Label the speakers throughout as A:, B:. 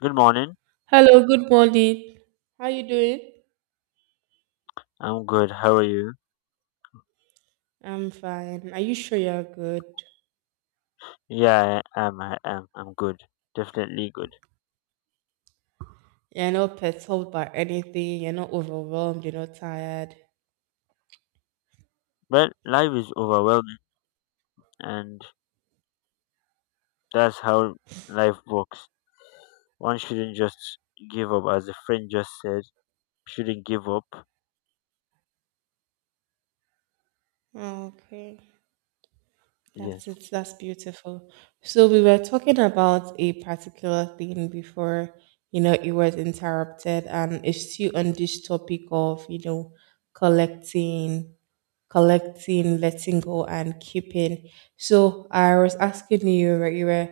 A: Good morning.
B: Hello, good morning. How you doing?
A: I'm good. How are you?
B: I'm fine. Are you sure you're good?
A: I am. I'm good. Definitely good.
B: You're not perturbed by anything. You're not overwhelmed. You're not tired.
A: Well, life is overwhelming, and that's how life works. One shouldn't just give up, as a friend just said. Shouldn't give up.
B: Okay, that's
A: Yes.
B: it. That's beautiful. So we were talking about a particular thing before, it was interrupted, and it's still on this topic of, collecting collecting, letting go, and keeping. So I was asking you, right, you were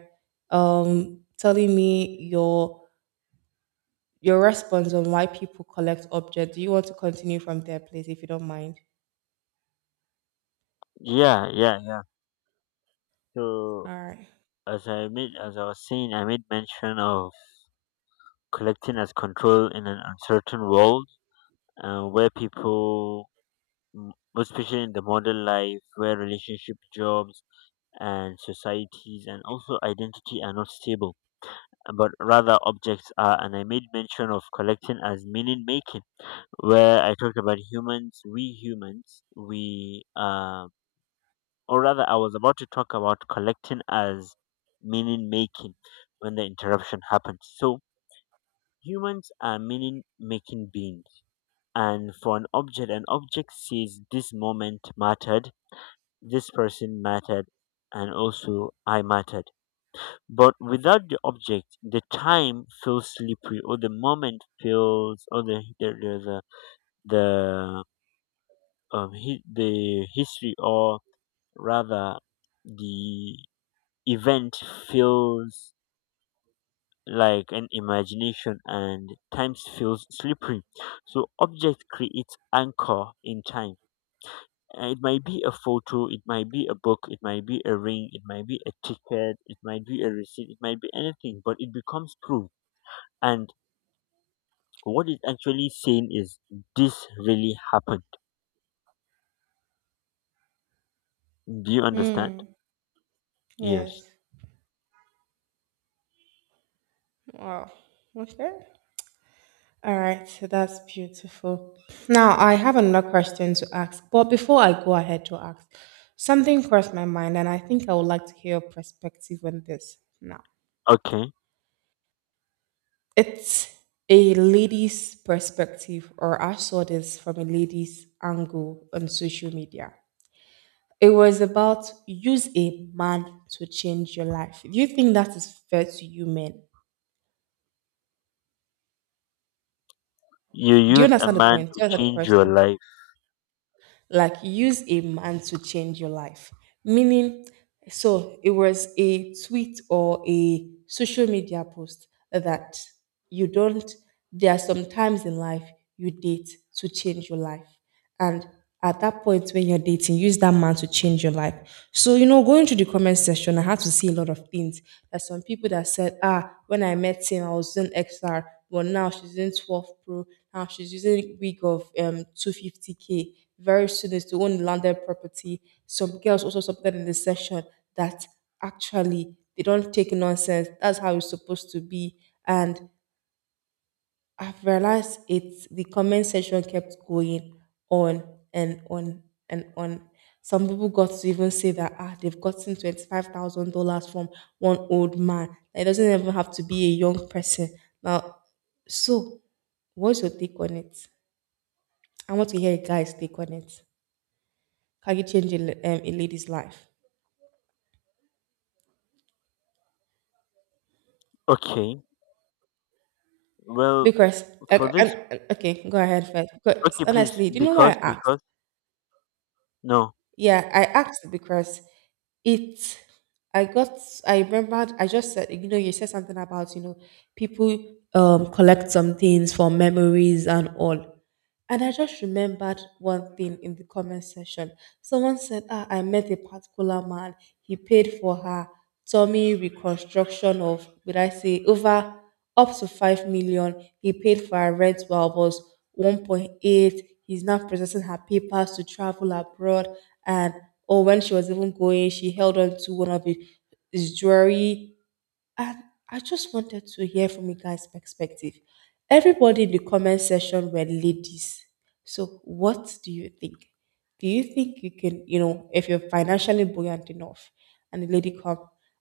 B: telling me your response on why people collect objects. Do you want to continue from there, please, if you don't mind?
A: Yeah. So,
B: All right.
A: as I was saying, I made mention of collecting as control in an uncertain world, where people, especially in the modern life, where relationship, jobs and societies and also identity are not stable, but rather objects are. And I made mention of collecting as meaning making, where I talked about humans we or rather I was about to talk about collecting as meaning making when the interruption happened so humans are meaning making beings and for an object says this moment mattered this person mattered and also I mattered But without the object, the time feels slippery, or the moment feels, or the, hi- the history, rather, the event feels like an imagination, and times feels slippery. So object creates anchor in time. It might be a photo, it might be a book, it might be a ring, it might be a ticket, it might be a receipt, it might be anything, but it becomes proof. And what is actually saying is, this really happened. Do you understand?
B: Hmm.
A: Yes.
B: Yes. Wow. Okay. All right. So that's beautiful. Now I have another question to ask, but before I go ahead to ask, something crossed my mind, and I think I would like to hear your perspective on this now.
A: Okay.
B: It's a lady's perspective, or I saw this from a lady's angle on social media. It was about use a man to change your life. Do you think that is fair to you men?
A: You
B: Do you
A: use a
B: understand the
A: man
B: point? Do
A: to
B: you understand the
A: change your
B: question?
A: life.
B: Like, use a man to change your life. Meaning, so it was a tweet or a social media post that you don't, there are some times in life you date to change your life. And at that point when you're dating, use that man to change your life. So, you know, going through the comment section, I had to see a lot of things. There's some people that said, ah, when I met him, I was doing XR, but now she's in 12 Pro. Now she's using wig of 250K. Very soon is to own landed property. Some girls also supported in the session that actually they don't take nonsense. That's how it's supposed to be. And I've realized it's the comment section kept going on and on and on. Some people got to even say that ah, they've gotten $25,000 from one old man. Like, it doesn't even have to be a young person. Now, so what's your take on it? I want to hear a guy's take on it. Can you change a lady's life?
A: Okay. Well,
B: Because
A: for
B: okay,
A: this,
B: okay, go ahead first. Because
A: okay, please,
B: honestly, do you know why I asked?
A: no.
B: Yeah, I asked because it I got I remembered, I just said, you know, you said something about, you know, people collect some things for memories and all. And I just remembered one thing in the comment section. Someone said, ah, I met a particular man. He paid for her tummy reconstruction of, would I say, over up to 5 million. He paid for her rent while it was 1.8. He's now processing her papers to travel abroad. And, or when she was even going, she held on to one of his jewelry. And I just wanted to hear from you guys' perspective. Everybody in the comment section were ladies. So what do you think? Do you think you can, you know, if you're financially buoyant enough and a lady come,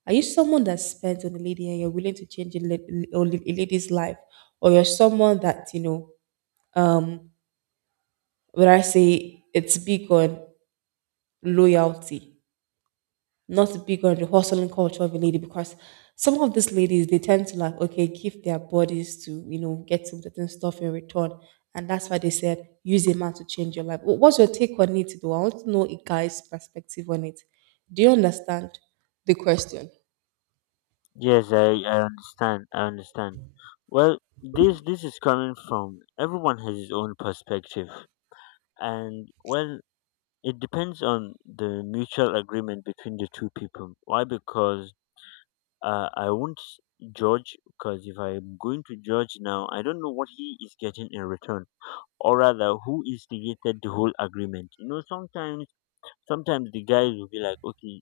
B: are you someone that spends on a lady and you're willing to change or a lady's life? Or you're someone that, you know, when I say it's big on loyalty, not big on the hustling culture of a lady, because some of these ladies they tend to like, okay, give their bodies to, you know, get some certain stuff in return, and that's why they said use a man to change your life. What's your take on it though? I want to know a guy's perspective on it. Do you understand the question?
A: Yes, I understand. I understand. Well, this is coming from everyone has his own perspective. And, well, it depends on the mutual agreement between the two people. Why? Because I won't judge, because if I'm going to judge now, I don't know what he is getting in return, or rather, who instigated the whole agreement. You know, sometimes the guys will be like, okay,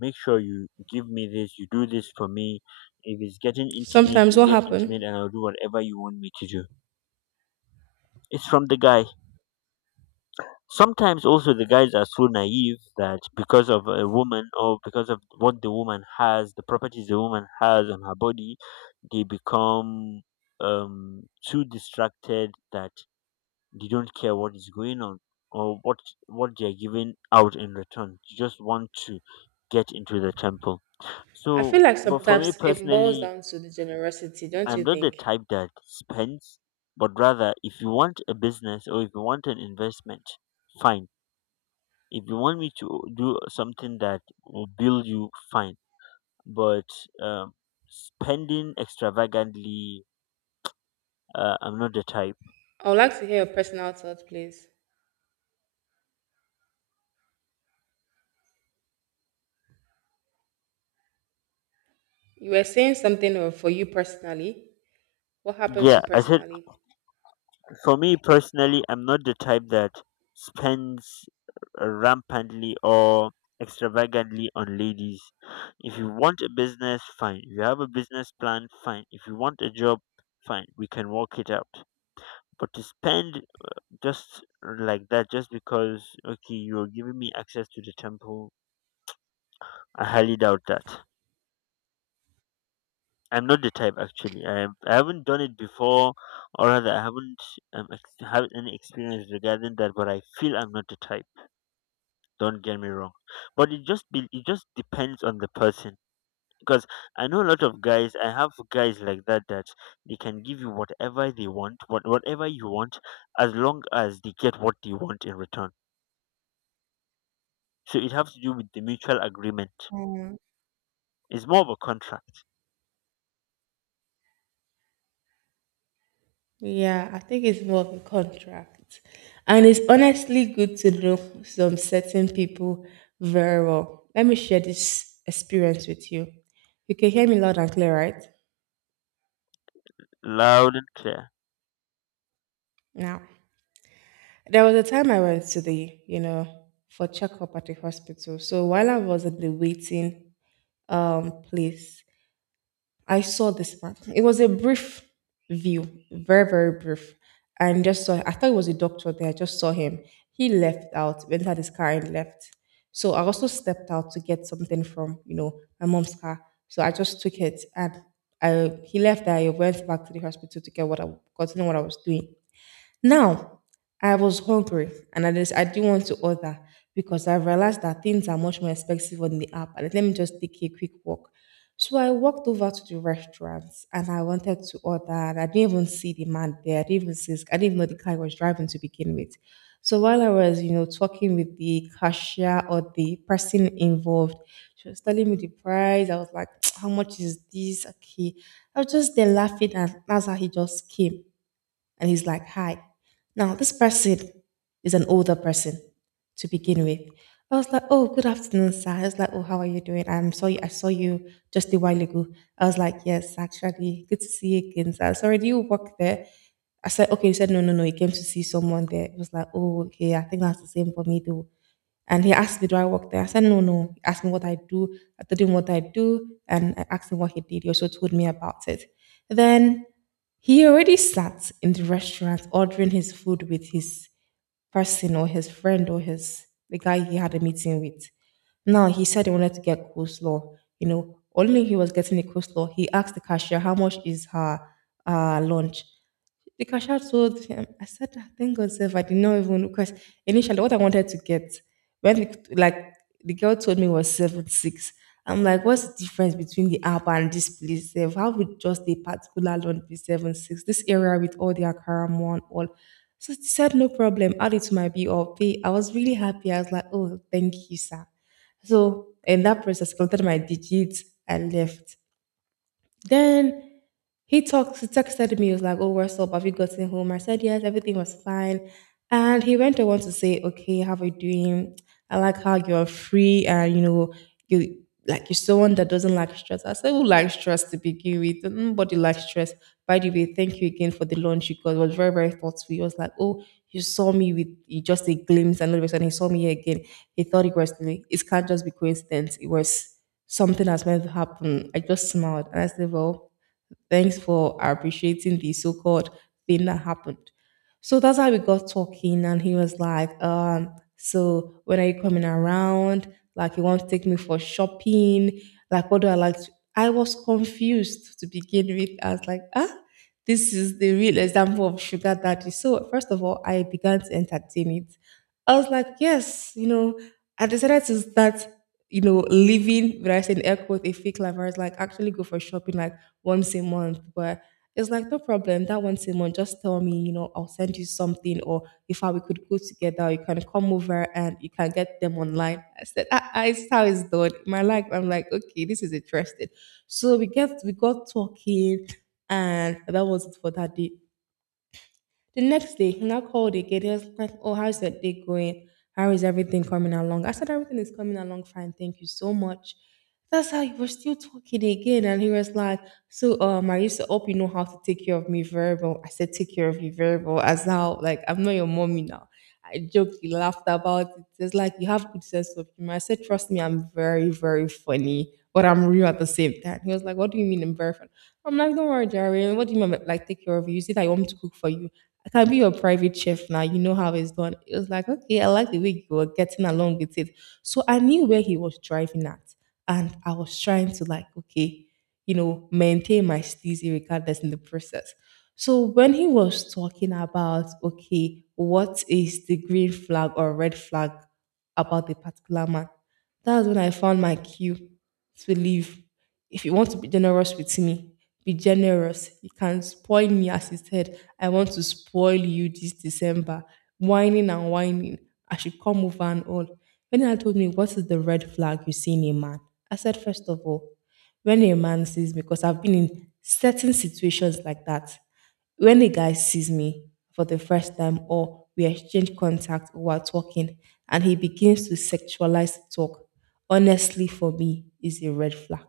A: make sure you give me this, you do this for me. If it's getting intimate,
B: Sometimes
A: we
B: what
A: get intimate,
B: happen?
A: and I'll do whatever you want me to do. It's from the guy. Sometimes also the guys are so naive that because of a woman, or because of what the woman has, the properties the woman has on her body, they become too distracted that they don't care what is going on, or what they are giving out in return. They just want to get into the temple.
B: I
A: So,
B: feel like
A: but for me
B: sometimes it boils
A: personally,
B: down to the generosity, don't
A: I'm
B: you
A: not the
B: think?
A: type that spends, but rather, if you want a business, or if you want an investment, fine. If you want me to do something that will build you, fine. But um, spending extravagantly, I'm not the type.
B: I would like to hear your personal thoughts, please. You were saying for you personally. What happened
A: Yeah,
B: to
A: I said,
B: personally?
A: for me personally, I'm not the type that spends rampantly or extravagantly on ladies. If you want a business, fine. If you have a business plan, fine. If you want a job, fine, we can work it out. But to spend just like that, just because okay, you're giving me access to the temple, I highly doubt that. I'm not the type. Actually, I haven't done it before, or rather I haven't had any experience regarding that, but I feel I'm not the type. Don't get me wrong, but it just depends on the person, because I know a lot of guys, I have guys like that, that they can give you whatever they want, whatever you want, as long as they get what they want in return. So it has to do with the mutual agreement. It's more of a contract.
B: Yeah, I think it's more of a contract. And it's honestly good to know some certain people very well. Let me share this experience with you. You can hear me loud and clear, right?
A: Loud and clear.
B: Now, there was a time I went to the, you know, for checkup at the hospital. So while I was at the waiting place, I saw this man. It was a brief view, very, very brief. And just saw, I thought it was a doctor there. I just saw him. He left out, went had his car and left. So I also stepped out to get something from, you know, my mom's car. So I just took it and he left. I went back to the hospital to get continue what I was doing. Now, I was hungry and I do want to order because I realized that things are much more expensive on the app. And let me just take a quick walk. So I walked over to the restaurant and I wanted to order. And I didn't even see the man there. I didn't even see I didn't even know the car he was driving to begin with. So while I was, you know, talking with the cashier or the person involved, she was telling me the price. I was like, "How much is this?" Okay, I was just there laughing, and that's how he just came and he's like, "Hi." Now, this person is an older person to begin with. I was like, "Oh, good afternoon, sir." I was like, "Oh, how are you doing? I'm sorry, I saw you just a while ago." I was like, "Yes, actually, good to see you again, sir. Sorry, do you work there?" I said, okay. He said, "No, no, no, he came to see someone there." It was like, "Oh, okay, I think that's the same for me, though." And he asked me, "Do I work there?" I said, "No, no." He asked me what I do. I told him what I do, and I asked him what he did. He also told me about it. Then he already sat in the restaurant ordering his food with his person or his friend or his the guy he had a meeting with. Now he said he wanted to get coleslaw. You know, only he was getting the coleslaw. He asked the cashier how much is her lunch. The cashier told him, I said, "Ah, thank God, self, I did not even, because initially what I wanted to get when it- like the girl told me was 76. I'm like, what's the difference between the app and this place? Self? How would just a particular loan be 76? This area with all the Akaram one all." So she said, no problem, add it to my bill or pay. I was really happy. I was like, "Oh, thank you, sir." So in that process, counted my digits, I left. Then he talked, he texted me, he was like, "Oh, what's up? Have you gotten home?" I said, "Yes, everything was fine." And he went on to say, "Okay, how are you doing? I like how you're free and, you know, you like you're someone that doesn't like stress." I said, "Who likes stress to begin with? Nobody likes stress. By the way, thank you again for the lunch you got. It was very, very thoughtful." He was like, "Oh, you saw me with, you just a glimpse, and all of a sudden he saw me here again. He thought it was me. It can't just be coincidence. It was something has meant to happen." I just smiled and I said, "Well, thanks for appreciating the so called thing that happened." So that's how we got talking, and he was like, "So when are you coming around? Like you want to take me for shopping? Like what do I like to—" I was confused to begin with. I was like, "Ah, this is the real example of sugar daddy." So first of all, I began to entertain it. I was like, "Yes, you know, I decided to start, you know, living, when I say in air quotes, a fake life." I was like, actually go for shopping. Like, once a month. But it's like, no problem. That once a month, just tell me, you know, I'll send you something. Or if I, we could go together, you can come over and you can get them online. I said, "Ah, ah, it's how it's done." In my life, I'm like, "Okay, this is interesting." So we got talking, and that was it for that day. The next day, he now called again. He was like, "Oh, how's that day going? How is everything coming along?" I said, "Everything is coming along fine. Thank you so much." That's how we were still talking again. And he was like, "I used to hope you know how to take care of me very well." I said, "Take care of you very well." As how like, I'm not your mommy now. I joked, he laughed about it. It's like, You have good sense of humor. I said, Trust me, I'm very, very funny, but I'm real at the same time. He was like, What do you mean I'm very funny? I'm like, Don't worry, Jerry. What do you mean, by, like, take care of you? You see that you want me to cook for you? I can be your private chef now. You know how it's done. It was like, okay, I like the way you were getting along with it. So I knew where he was driving at. And I was trying to like, okay, maintain my steezy regardless in the process. So when he was talking about, okay, what is the green flag or red flag about the particular man, that's when I found my cue to live. If you want to be generous with me, be generous. You can spoil me as he said, I want to spoil you this December. Whining and whining. I should come over and all. When I told me, what is the red flag you see in a man? I said, first of all, when a man sees, because I've been in certain situations like that, when a guy sees me for the first time or we exchange contact or we're talking and he begins to sexualize talk, honestly for me is a red flag.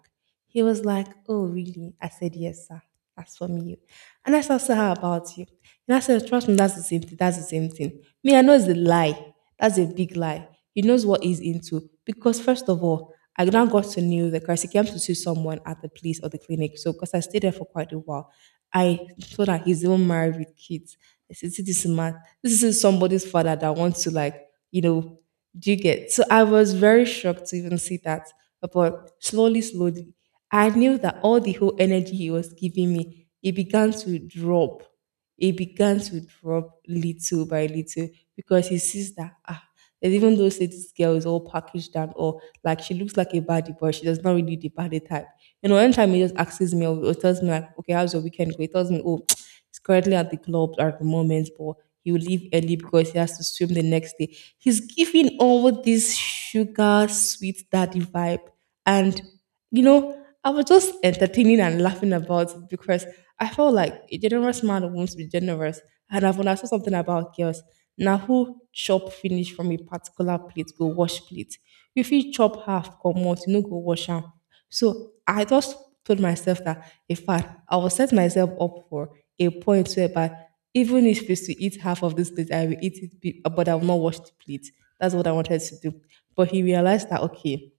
B: He was like, Oh, really? I said, Yes, sir. That's for me. And I said, So how about you? And I said, Trust me, that's the same thing. That's the same thing. Me, I know it's a lie. That's a big lie. He knows what he's into because first of all, I now got to know that because he came to see someone at the place or the clinic. So because I stayed there for quite a while, I saw that he's even married with kids. I said, see this man, this is somebody's father that wants to like, you know, do you get? So I was very shocked to even see that. But slowly, slowly, I knew that all the whole energy he was giving me, it began to drop. He began to drop little by little because he sees that ah, and even though say this girl is all packaged and all, like she looks like a baddie, but she does not really the baddie type. You know, anytime he just asks me or tells me like, okay, how's your weekend? Go?" He tells me, oh, he's currently at the club at the moment, but he will leave early because he has to swim the next day. He's giving all this sugar sweet daddy vibe, and I was just entertaining and laughing about it because I felt like a generous man wants to be generous. And I've understood something about girls. Now, who chop finish from a particular plate, go wash plate. If you chop half, come out, you no go wash am. So I just told myself that, in fact, I will set myself up for a point whereby even if it's to eat half of this plate, I will eat it, but I will not wash the plate. That's what I wanted to do. But he realized that, okay,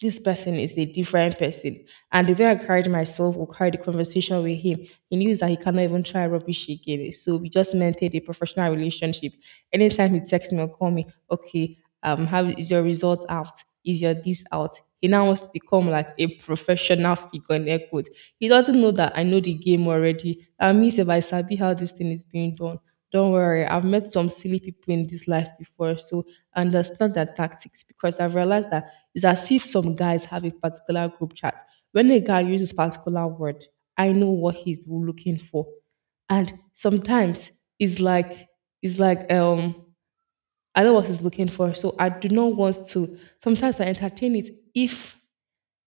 B: this person is a different person. And the way I carried myself or carried the conversation with him, he knew that he cannot even try rubbish again. So we just maintained a professional relationship. Anytime he texts me or call me, okay, how is your result out? Is your this out? He now wants to become like a professional figure in air quotes. He doesn't know that I know the game already. That means if I sabi how this thing is being done, don't worry, I've met some silly people in this life before, so I understand their tactics because I've realized that it's as if some guys have a particular group chat. When a guy uses particular word, I know what he's looking for, and sometimes it's like it's like I know what he's looking for, so I do not want to. Sometimes I entertain it if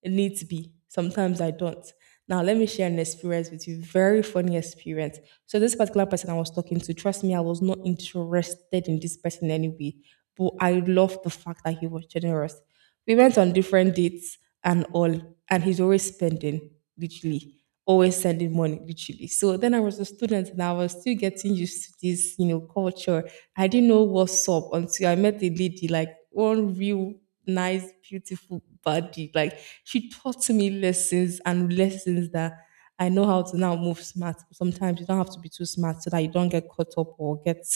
B: it needs to be. Sometimes I don't. Now, let me share an experience with you. Very funny experience. So, this particular person I was talking to, trust me, I was not interested in this person anyway, but I love the fact that he was generous. We went on different dates and all, and he's always spending, literally, always sending money, literally. So then I was a student and I was still getting used to this, you know, culture. I didn't know what's up until I met a lady, like one real nice, beautiful body. Like she taught me lessons and lessons that I know how to now move smart. Sometimes you don't have to be too smart so that you don't get caught up or get,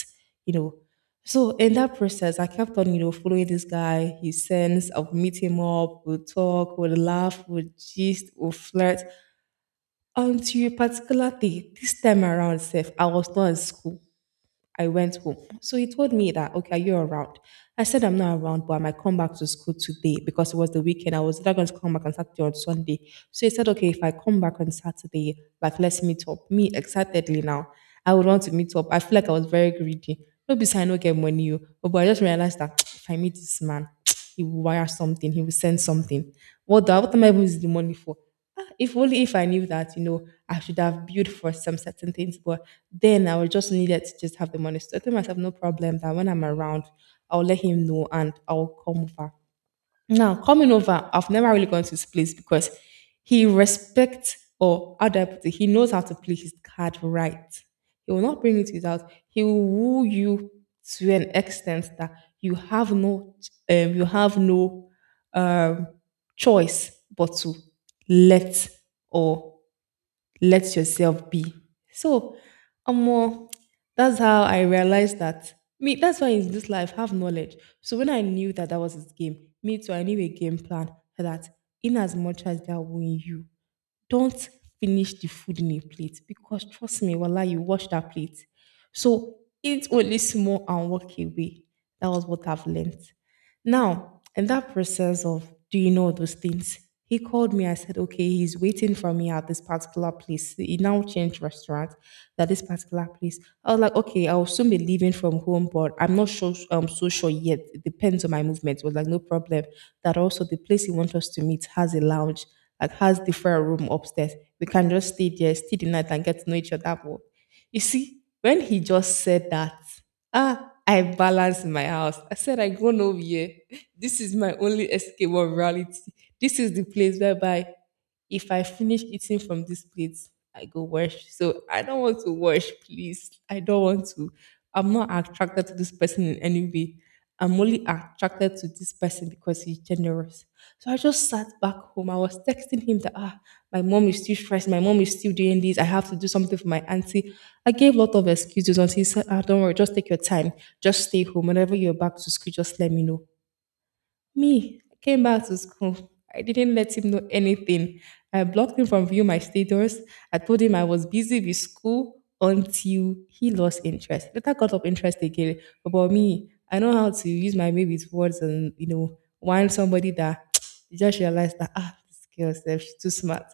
B: you know, so in that process, I kept on, you know, following this guy. He sends, I'll meet him up, we'll talk, we'll laugh, we'll gist, we'll flirt. Until a particular day, this time around, Seth, I was not in school. I went home. So he told me that, okay, are you around? I said, I'm not around, but I might come back to school today because it was the weekend. I was not going to come back on Saturday or Sunday. So he said, okay, if I come back on Saturday, like, let's meet up. Me, excitedly now, I would want to meet up. I feel like I was very greedy. No, besides, I no get money. Oh, But I just realized that if I meet this man, he will wire something, he will send something. What, the, what am I even using the money for? Ah, If only if I knew that, you know, I should have built for some certain things, but then I was just needed to just have the money. So I told myself, no problem, that when I'm around, I'll let him know and I'll come over. Now, coming over, I've never really gone to his place because he respects, or how do I put it, he knows how to play his card right. He will not bring it to his house. He will woo you to an extent that you have no, you have no um, choice but to let or let yourself be. So, um, that's how I realized that me. That's why in this life have knowledge. So when I knew that that was his game, me too. I knew a game plan that in as much as they are wooing you, don't finish the food in a plate because trust me, voila, you wash that plate. So eat only small and walk away. That was what I've learned. Now, in that process of, do you know those things? He called me. I said, okay, he's waiting for me at this particular place. He now changed restaurant at this particular place. I was like, okay, I'll soon be leaving from home, but I'm not so sure yet. It depends on my movement. It was like, no problem. That also the place he wants us to meet has a lounge, like has different room upstairs. We can just stay there, stay the night and get to know each other more. You see, when he just said that, Ah, I balance in my house. I said I go over here. This is my only escape of reality. This is the place whereby if I finish eating from this plate, I go wash. So I don't want to wash, please. I don't want to. I'm not attracted to this person in any way. I'm only attracted to this person because he's generous. So I just sat back home. I was texting him that ah, my mom is still stressed. My mom is still doing this. I have to do something for my auntie. I gave a lot of excuses until he said, ah, don't worry, just take your time. Just stay home. Whenever you're back to school, just let me know. Me, I came back to school. I didn't let him know anything. I blocked him from viewing my status. I told him I was busy with school until he lost interest. Later got up interest again. But About me, I know how to use my baby's words and warn somebody that you just realized that ah, this girl self, she's too smart.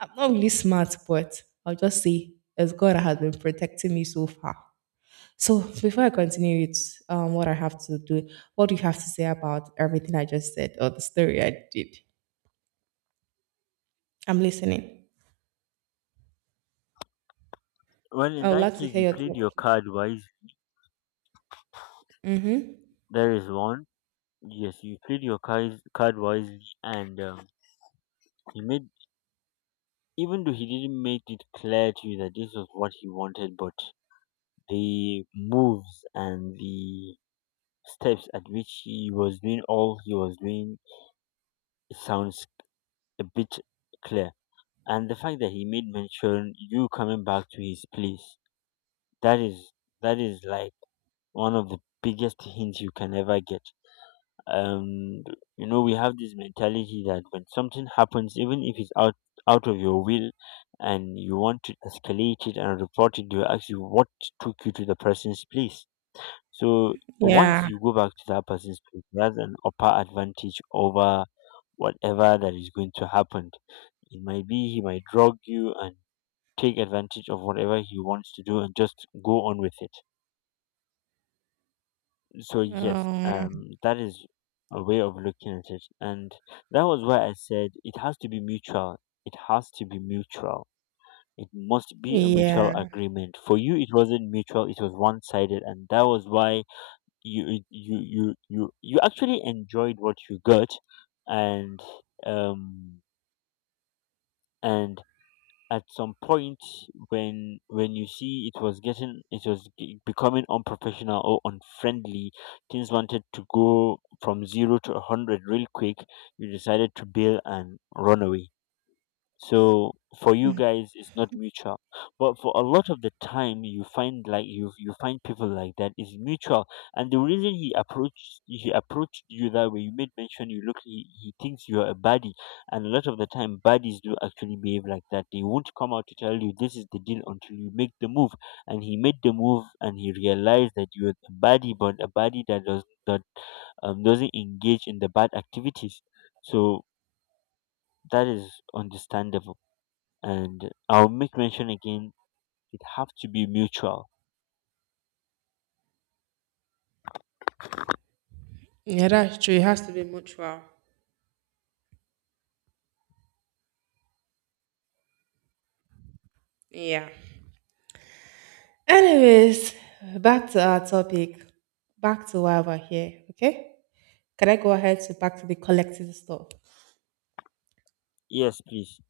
B: I'm not really smart, but I'll just say it's God that has been protecting me so far. So before I continue with what I have to do, what do you have to say about everything I just said or the story I did? I'm listening.
A: Well, in
B: I would
A: that
B: like to
A: case, you
B: hear your
A: played your
B: thoughts.
A: card wise.
B: Mm-hmm.
A: There is one. Yes, you played your card wisely, and he made, even though he didn't make it clear to you that this was what he wanted, but the moves and the steps at which he was doing all he was doing sounds a bit clear. And the fact that he made mention you coming back to his place, that is, that is like one of the biggest hints you can ever get. Um, you know, we have this mentality that when something happens, even if it's out of your will, and you want to escalate it and report it, they will ask you what took you to the person's place. So once
B: Yeah.
A: you go back to that person's place, that's an upper advantage over whatever that is going to happen. It might be he might drug you and take advantage of whatever he wants to do and just go on with it. So yes,
B: Um,
A: that is a way of looking at it, and that was why I said it has to be mutual. It has to be mutual. It must be a mutual
B: yeah.
A: agreement. For you, it wasn't mutual, it was one sided and that was why you actually enjoyed what you got. And um and at some point, when you see it was getting, it was becoming unprofessional or unfriendly, things wanted to go from 0 to a 100 real quick, you decided to bail and run away. So for you guys it's not mutual, but for a lot of the time, you find, like, you find people like that is mutual. And the reason he approached you that way, you made mention, you look, he thinks you're a baddie. And a lot of the time, baddies do actually behave like that. They won't come out to tell you this is the deal until you make the move, and he made the move and he realized that you're a baddie, but a baddie that doesn't engage in the bad activities. So that is understandable, and I'll make mention again, it have to be mutual.
B: Yeah, that's true. It has to be mutual. Yeah. Anyways, back to our topic. Back to why we're here. Okay. Can I go ahead to back to the collective stuff?
A: Yes, please.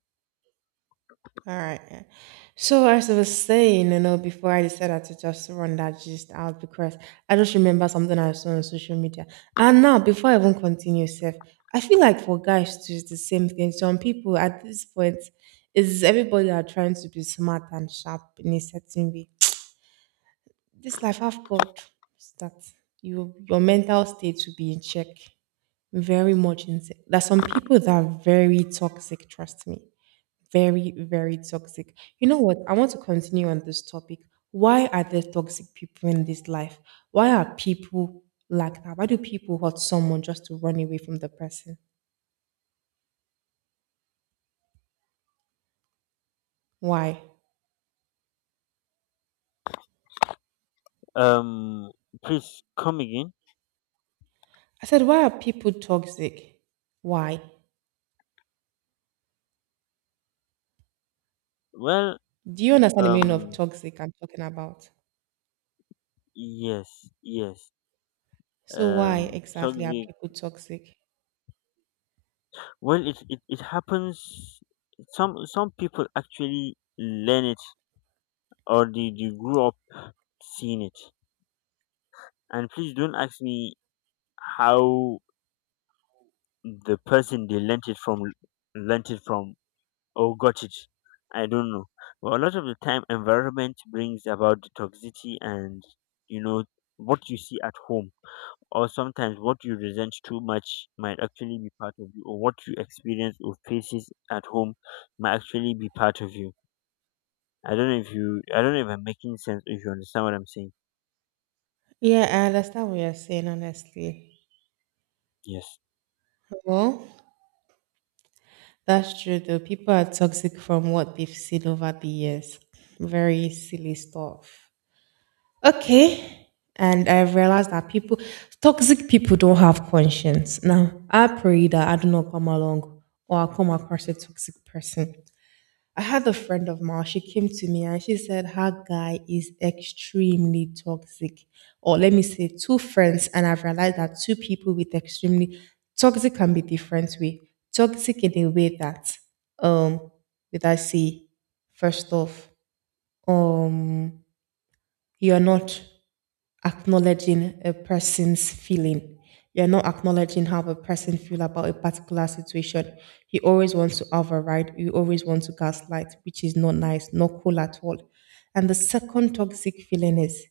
B: All right. So as I was saying, before I decided to just run that gist out because I just remember something I saw on social media. And now, before I even continue, Seth, I feel like for guys too, it's the same thing. Some people at this point is everybody are trying to be smart and sharp in a certain way. This life I've got is that your mental state will be in check, very much in check. There's some people that are very toxic. Trust me, very, very toxic. You know what? I want to continue on this topic. Why are there toxic people in this life? Why are people like that? Why do people hurt someone just to run away from the person? Why?
A: Um, Please come again.
B: I said, why are people toxic? Why?
A: Well,
B: Do you understand the meaning of
A: um,
B: toxic I'm talking about?
A: yes, yes.
B: So why exactly are
A: Toxic.
B: people toxic?
A: Well, it happens. Some people actually learn it, or they grew up seeing it. And please don't ask me how the person they learnt it from or got it. I don't know. But a lot of the time, environment brings about the toxicity, and you know, what you see at home, or sometimes what you resent too much might actually be part of you, or what you experience or faces at home might actually be part of you. I don't know if I'm making sense, if you understand what I'm saying.
B: Yeah, I understand what you're saying, honestly.
A: Yes,
B: Well, that's true though. People are toxic from what they've seen over the years. Very silly stuff. Okay. And I realized that people, toxic people don't have conscience. Now, I pray that I do not come along or I come across a toxic person. I had a friend of mine, she came to me and she said her guy is extremely toxic. Or let me say, two friends. And I've realized that two people with extremely toxic can be different way. Toxic in a way that, um, with I say, first off, um, you're not acknowledging a person's feeling. You're not acknowledging how the person feel about a particular situation. You always want to override. You always want to gaslight, which is not nice, not cool at all. And the second toxic feeling is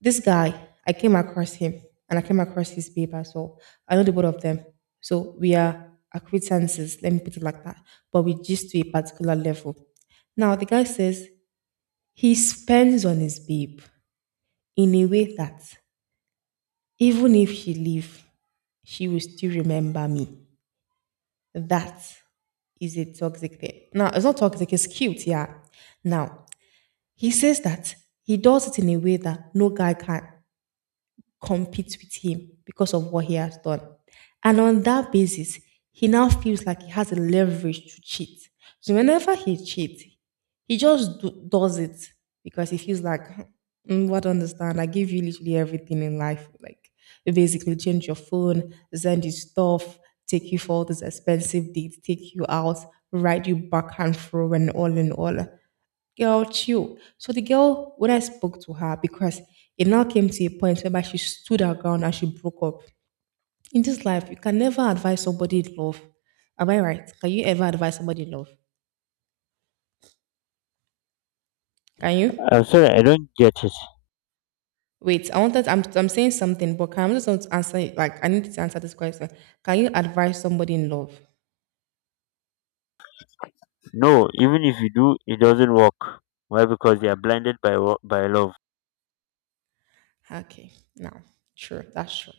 B: this guy. I came across him, and I came across his babe as well. I know the both of them, so we are acquaintances. Let me put it like that. But we just to a particular level. Now the guy says he spends on his babe in a way that even if she leave, she will still remember me. That is a toxic thing. Now, it's not toxic, it's cute, yeah. Now, he says that he does it in a way that no guy can compete with him because of what he has done. And on that basis, he now feels like he has a leverage to cheat. So whenever he cheats, he just does it because he feels like, "Mm, what understand? I give you literally everything in life. Like, you basically change your phone, send you stuff, take you for all these expensive dates, take you out, ride you back and forth, and all in all. Girl, chill." So the girl, when I spoke to her, because it now came to a point whereby she stood her ground and she broke up. In this life, you can never advise somebody in love. Am I right? Can you ever advise somebody in love? Can you?
A: I'm sorry, I don't get it.
B: Wait, I wanted. I'm saying something, but can I just want to answer? It, Like I need to answer this question. Can you advise somebody in love?
A: No, even if you do, it doesn't work. Why? Because they are blinded by by love. I
B: Okay, now, sure, that's true.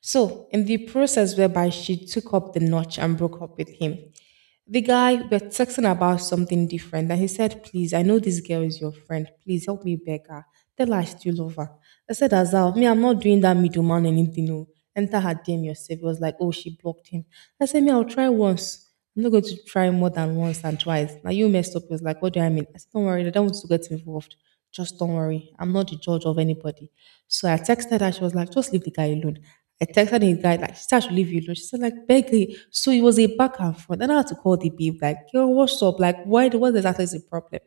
B: So, in the process whereby she took up the notch and broke up with him, the guy, we're texting about something different. And he said, "Please, I know this girl is your friend. Please help me beg her. Tell her I still love her." I said, "Azal, me, I'm not doing that middleman anything. No. Enter her DM yourself." It was like, "Oh, she blocked him." I said, "Me, I'll try once. I'm not going to try more than once and twice. Now you messed up." It was like, "What do I mean?" I said, "Don't worry. I don't want to get involved. Just don't worry. I'm not the judge of anybody." So I texted her. She was like, "Just leave the guy alone." I texted his guy, like, she said I should leave you alone. She said, like, begging. So it was a back and forth. And I had to call the babe, like, "Yo, what's up? Like, why, what exactly is the problem?"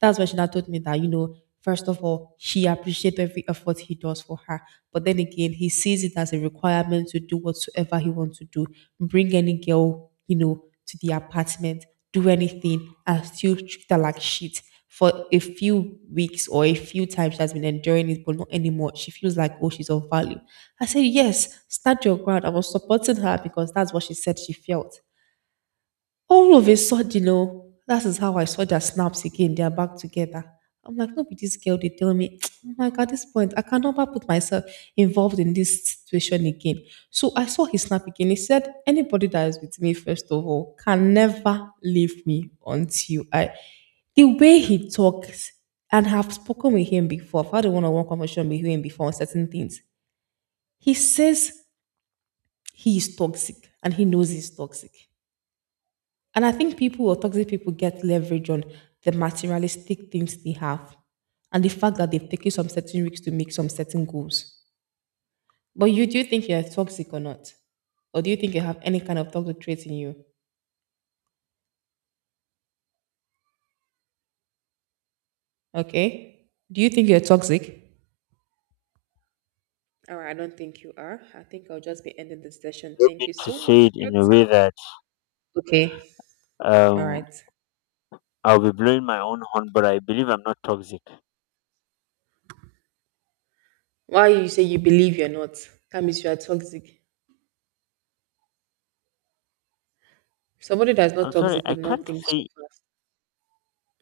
B: That's when she now told me that, you know, first of all, she appreciates every effort he does for her. But then again, he sees it as a requirement to do whatsoever he wants to do, bring any girl, you know, to the apartment, do anything, and still treat her like shit. For a few weeks or a few times she has been enduring it, but not anymore. She feels like, oh, she's of value. I said, yes, stand your ground. I was supporting her because that's what she said she felt. All of a sudden, oh, that is how I saw their snaps again. They are back together. I'm like, no, but this girl, they tell me, I'm like, at this point, I can never put myself involved in this situation again. So I saw his snap again. He said, anybody that is with me, first of all, can never leave me until I. The way he talks, and have spoken with him before, I've had a one on one conversation with him before on certain things. He says he is toxic and he knows he's toxic. And I think people or toxic people get leverage on the materialistic things they have and the fact that they've taken some certain risks to make some certain goals. But you do you think you're toxic or not? Or do you think you have any kind of toxic traits in you? Okay. Do you think you're toxic? All right, I don't think you are. I think I'll just be ending this session.
A: don't
B: Thank
A: mean
B: you
A: to
B: so
A: say
B: much
A: it
B: for your
A: in a
B: time.
A: way that
B: Okay. All
A: um
B: right.
A: I'll be blowing my own horn, but I believe I'm not toxic.
B: Why you say you believe you're not? That means you are toxic. Somebody that's not
A: I'm sorry,
B: toxic would not think so fast.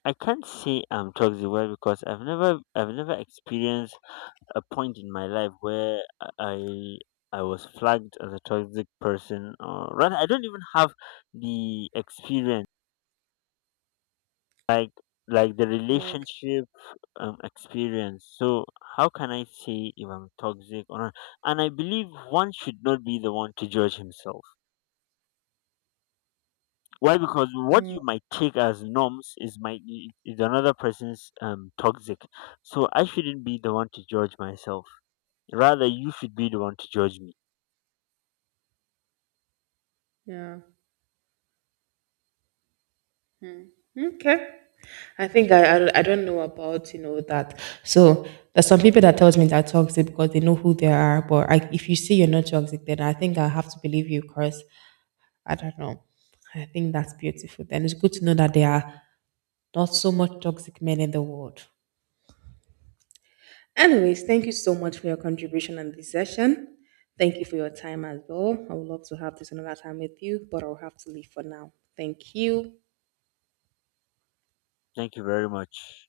A: I can't say I'm toxic. Why? Because I've never experienced a point in my life where I I was flagged as a toxic person, or rather, I don't even have the experience. like like the
B: Okay.
A: relationship experience. So how can I say if I'm toxic or not? And I believe one should not be the one to judge himself. Why? Because what
B: Mm,
A: you might take as norms is another person's toxic. So I shouldn't be the one to judge myself, rather you should be the one to judge me.
B: yeah. Okay. I don't know about you know that. So there's some people that tells me they're toxic because they know who they are. But I, if you say you're not toxic, then I think I have to believe you. Cause I don't know. I think that's beautiful. Then it's good to know that there are not so much toxic men in the world. Anyways, thank you so much for your contribution on this session. Thank you for your time as well. I would love to have this another time with you, but I'll have to leave for now. Thank you.
A: Thank you very much.